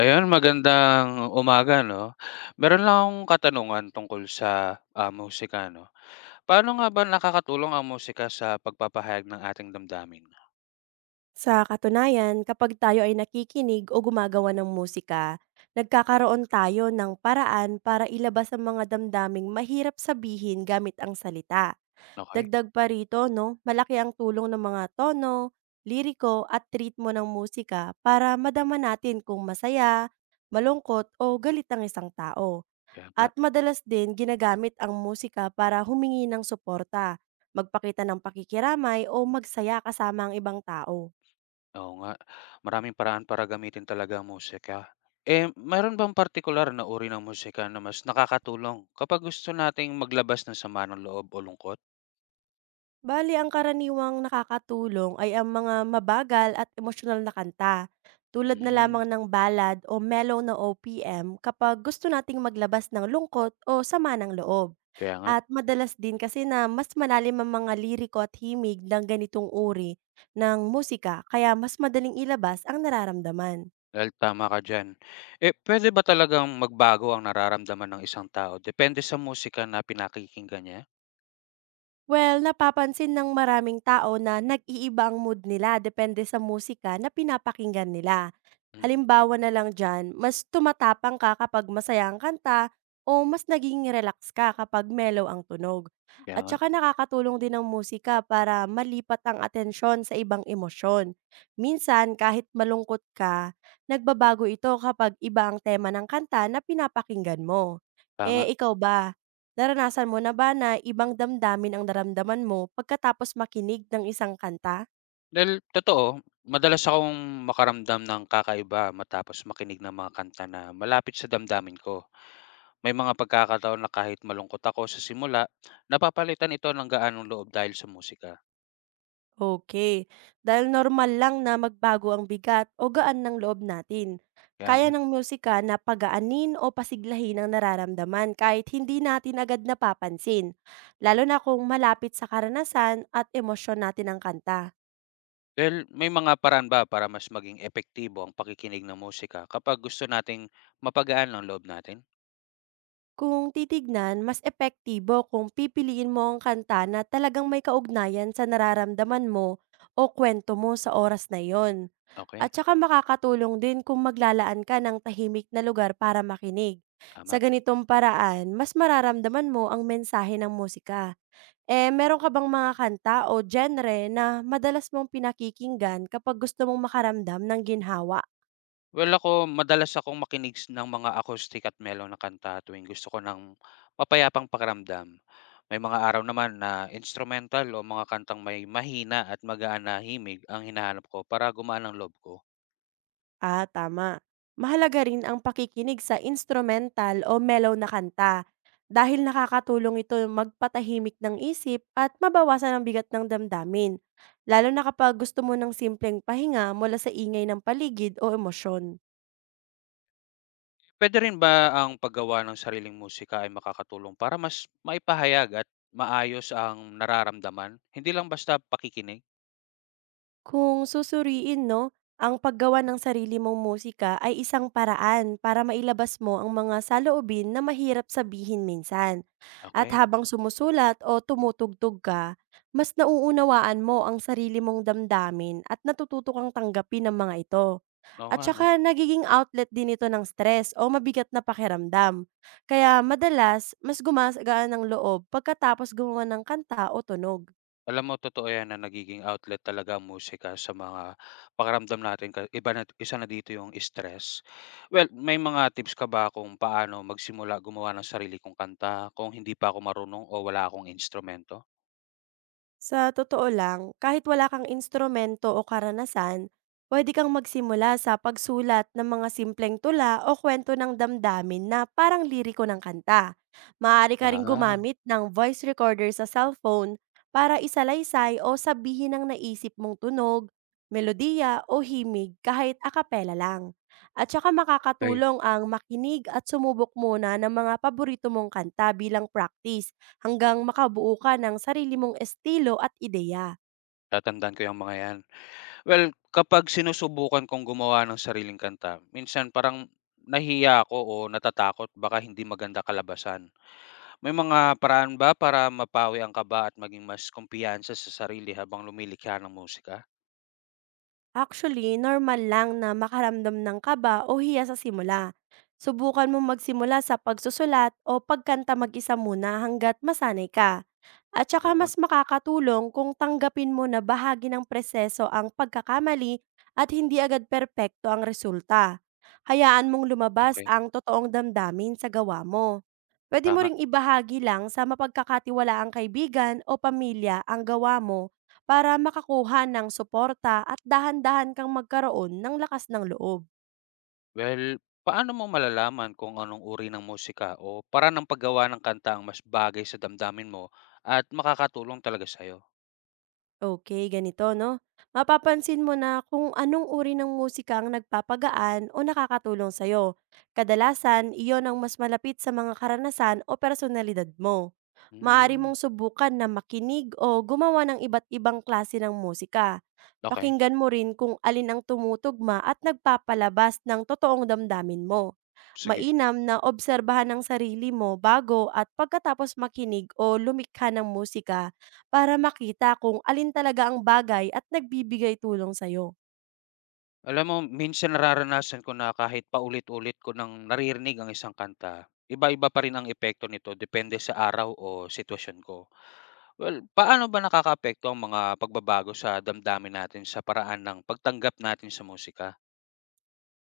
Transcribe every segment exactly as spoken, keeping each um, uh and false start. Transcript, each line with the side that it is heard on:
left: Ayun, magandang umaga, 'no. Meron lang akong katanungan tungkol sa, ah, musika, 'no. Paano nga ba nakakatulong ang musika sa pagpapahayag ng ating damdamin?
right: Sa katunayan, kapag tayo ay nakikinig o gumagawa ng musika, nagkakaroon tayo ng paraan para ilabas ang mga damdaming mahirap sabihin gamit ang salita.
left: Okay?
right: Dagdag pa rito, no, malaki ang tulong ng mga tono, liriko at ritmo ng musika para madama natin kung masaya, malungkot o galit ang isang tao.
left: Kaya nga.
right: At madalas din ginagamit ang musika para humingi ng suporta, magpakita ng pakikiramay o magsaya kasama ang ibang tao.
left: Oo nga, maraming paraan para gamitin talaga ang musika. Eh, meron bang partikular na uri ng musika na mas nakakatulong kapag gusto nating maglabas ng sama ng loob o lungkot?
right: Bali ang karaniwang nakakatulong ay ang mga mabagal at emosyonal na kanta, tulad na
left: Hmm,
right: lamang ng ballad o mellow na O P M kapag gusto nating maglabas ng lungkot o sama ng loob.
left: kaya nga.
right: At madalas din kasi na mas malalim ang mga liriko at himig ng ganitong uri ng musika, kaya mas madaling ilabas ang nararamdaman.
left: Well, tama ka diyan. Eh, puwede ba talagang magbago ang nararamdaman ng isang tao depende sa musika na pinakikinggan niya?
right: Well, napapansin ng maraming tao na nag iibang mood nila depende sa musika na pinapakinggan nila.
left: Mm,
right: Halimbawa na lang dyan, mas tumatapang ka kapag masaya ang kanta o mas naging relax ka kapag mellow ang tunog.
left: kaya
right: At
left: nga,
right: saka nakakatulong din ang musika para malipat ang atensyon sa ibang emosyon. Minsan, kahit malungkot ka, nagbabago ito kapag iba ang tema ng kanta na pinapakinggan mo.
left: tama.
right: Eh, ikaw ba? Naranasan mo na ba na ibang damdamin ang naramdaman mo pagkatapos makinig ng isang kanta?
left: Dahil totoo, madalas akong makaramdam ng kakaiba matapos makinig ng mga kanta na malapit sa damdamin ko. May mga pagkakataon na kahit malungkot ako sa simula, napapalitan ito ng gaanong loob dahil sa musika.
right: Okay, dahil normal lang na magbago ang bigat o gaan ng loob natin.
left: Kaya
right: Kaya
left: nga.
right: ng musika na pagaanin o pasiglahin ang nararamdaman kahit hindi natin agad napapansin, lalo na kung malapit sa karanasan at emosyon natin ang kanta.
left: Well, may mga paraan ba para mas maging epektibo ang pakikinig ng musika kapag gusto nating mapagaan ang loob natin?
right: Kung titignan, mas epektibo kung pipiliin mo ang kanta na talagang may kaugnayan sa nararamdaman mo o kwento mo sa oras na iyon.
left: Okay.
right: At saka makakatulong din kung maglalaan ka ng tahimik na lugar para makinig. Sa
left: Tama.
right: ganitong paraan, mas mararamdaman mo ang mensahe ng musika. Eh, meron ka bang mga kanta o genre na madalas mong pinakikinggan kapag gusto mong makaramdam ng ginhawa?
left: Well, ako madalas akong makinig s ng mga acoustic at mellow na kanta tuwing gusto ko ng mapayapang pakiramdam. May mga araw naman na instrumental o mga kantang may mahina at magaan na himig ang hinahanap ko para gumaan ang loob ko.
right: Ah, tama. Mahalaga rin ang pakikinig sa instrumental o mellow na kanta, dahil nakakatulong ito magpatahimik ng isip at mabawasan ang bigat ng damdamin, lalo na kapag gusto mo ng simpleng pahinga mula sa ingay ng paligid o emosyon.
left: Puwede rin ba ang paggawa ng sariling musika ay makakatulong para mas maipahayag at maayos ang nararamdaman, hindi lang basta pakikinig?
right: Kung susuriin, no, ang paggawa ng sarili mong musika ay isang paraan para mailabas mo ang mga saloobin na mahirap sabihin minsan. At
left: Okay.
right: habang sumusulat o tumutugtog ka, mas nauunawaan mo ang sarili mong damdamin at natututo kang tanggapin ang mga ito.
left: Oo
right: At
left: nga, 'no.
right: saka nagiging outlet din ito ng stress o mabigat na pakiramdam. Kaya madalas, mas gumagaan ng loob pagkatapos gumawa ng kanta o tunog.
left: Alam mo, totoo 'yan na nagiging outlet talaga ang musika sa mga pakiramdam natin, ka iba na isa na dito yung stress. Well, may mga tips ka ba kung paano magsimula gumawa ng sarili kong kanta kung hindi pa ako marunong o wala akong instrumento?
right: Sa totoo lang, kahit wala kang instrumento o karanasan, pwede kang magsimula sa pagsulat ng mga simpleng tula o kwento ng damdamin na parang liriko ng kanta. Maaari ka rin
left: Ah,
right: gumamit ng voice recorder sa cellphone para isalaysay o sabihin ang naisip mong tunog, melodiya o himig kahit akapela lang. At saka
left: okay.
right: makakatulong ang makinig at sumubok muna ng mga paborito mong kanta bilang practice, hanggang makabuo ka ng sarili mong estilo at ideya.
left: Tatandaan ko yung mga 'yan. Well, kapag sinusubukan kong gumawa ng sariling kanta, minsan parang nahiya ako o natatakot baka hindi maganda kalabasan. May mga paraan ba para mapawi ang kaba at maging mas kumpiyansa sa sarili habang lumilikha ng musika?
right: Actually, normal lang na makaramdam ng kaba o hiya sa simula. Subukan mo magsimula sa pagsusulat o pagkanta mag-isa muna hanggat masanay ka. At
left: Oo
right: saka
left: nga,
right: mas makakatulong kung tanggapin mo na bahagi ng preseso ang pagkakamali at hindi agad perpekto ang resulta. Hayaan mong lumabas
left: okey,
right: ang totoong damdamin sa gawa mo. Pwede mo
left: tama.
right: ring ibahagi lang sa mapagkakatiwalaang kaibigan o pamilya ang gawa mo para makakuha ng suporta at dahan-dahan kang magkaroon ng lakas ng loob.
left: Well, paano mo malalaman kung anong uri ng musika o para ng paggawa ng kanta ang mas bagay sa damdamin mo at makakatulong talaga sa'yo?
right: Okay, ganito 'no, mapapansin mo na kung anong uri ng musika ang nagpapagaan o nakakatulong sa'yo. Kadalasan, iyon ang mas malapit sa mga karanasan o personalidad mo. Maaari
left: Hmm,
right: mong subukan na makinig o gumawa ng iba't ibang klase ng musika.
left: okey,
right: Pakinggan mo rin kung alin ang tumutugma at nagpapalabas ng totoong damdamin mo.
left: sige.
right: Mainam na obserbahan ang sarili mo bago at pagkatapos makinig o lumikha ng musika, para makita kung alin talaga ang bagay at nagbibigay tulong sa'yo.
left: Alam mo, minsan nararanasan ko na kahit paulit-ulit ko ng naririnig ang isang kanta, iba-iba pa rin ang epekto nito depende sa araw o sitwasyon ko. Well, paano ba nakakaapekto ang mga pagbabago sa damdamin natin sa paraan ng pagtanggap natin sa musika?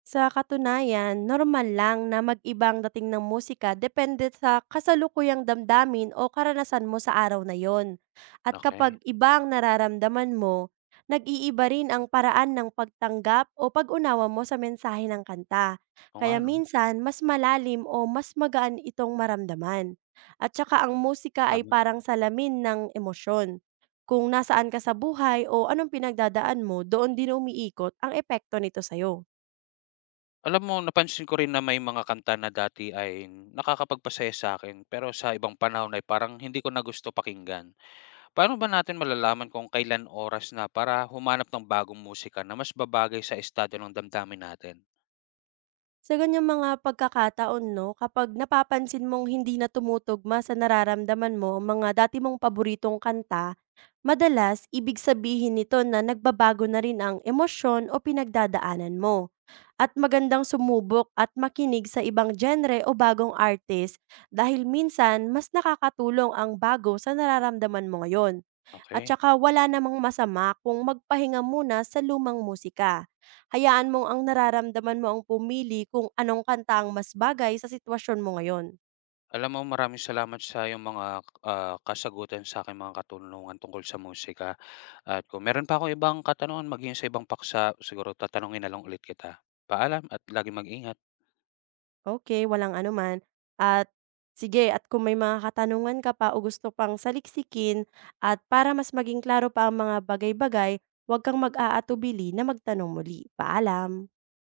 right: Sa katunayan, normal lang na mag-iba dating ng musika depende sa kasalukuyang damdamin o karanasan mo sa araw na yon. At
left: Okay?
right: kapag iba ang nararamdaman mo, nag-iiba rin ang paraan ng pagtanggap o pag-unawa mo sa mensahe ng kanta.
left: Oo nga,
right: Kaya
left: 'no,
right: minsan, mas malalim o mas magaan itong maramdaman. At saka ang musika ay
left: tama.
right: parang salamin ng emosyon. Kung nasaan ka sa buhay o anong pinagdadaan mo, doon din umiikot ang epekto nito sa'yo.
left: Alam mo, napansin ko rin na may mga kanta na dati ay nakakapagpasaya sa'kin, pero sa ibang panahon ay parang hindi ko na gusto pakinggan. Paano ba natin malalaman kung kailan oras na para humanap ng bagong musika na mas babagay sa estado ng damdamin natin?
right: Sa ganyang mga pagkakataon 'no, kapag napapansin mong hindi na tumutugma sa nararamdaman mo ang mga dati mong paboritong kanta, madalas ibig sabihin nito na nagbabago na rin ang emosyon o pinagdadaanan mo. At magandang sumubok at makinig sa ibang genre o bagong artist, dahil minsan mas nakakatulong ang bago sa nararamdaman mo ngayon. At
left: Okay?
right: saka wala namang masama kung magpahinga muna sa lumang musika. Hayaan mong ang nararamdaman mo ang pumili kung anong kanta ang mas bagay sa sitwasyon mo ngayon.
left: Alam mo, maraming salamat sa iyong mga, ah, kasagutan sa aking mga katanungan tungkol sa musika, at kung meron pa ako ibang katanungan maging sa ibang paksa siguro tatanungin na lang ulit kita. Paalam at laging mag-ingat.
right: Okay, walang anuman. At sige, at kung may mga katanungan ka pa o gusto pang saliksikin at para mas maging klaro pa ang mga bagay-bagay, huwag kang mag-aatubili na magtanong muli. Paalam.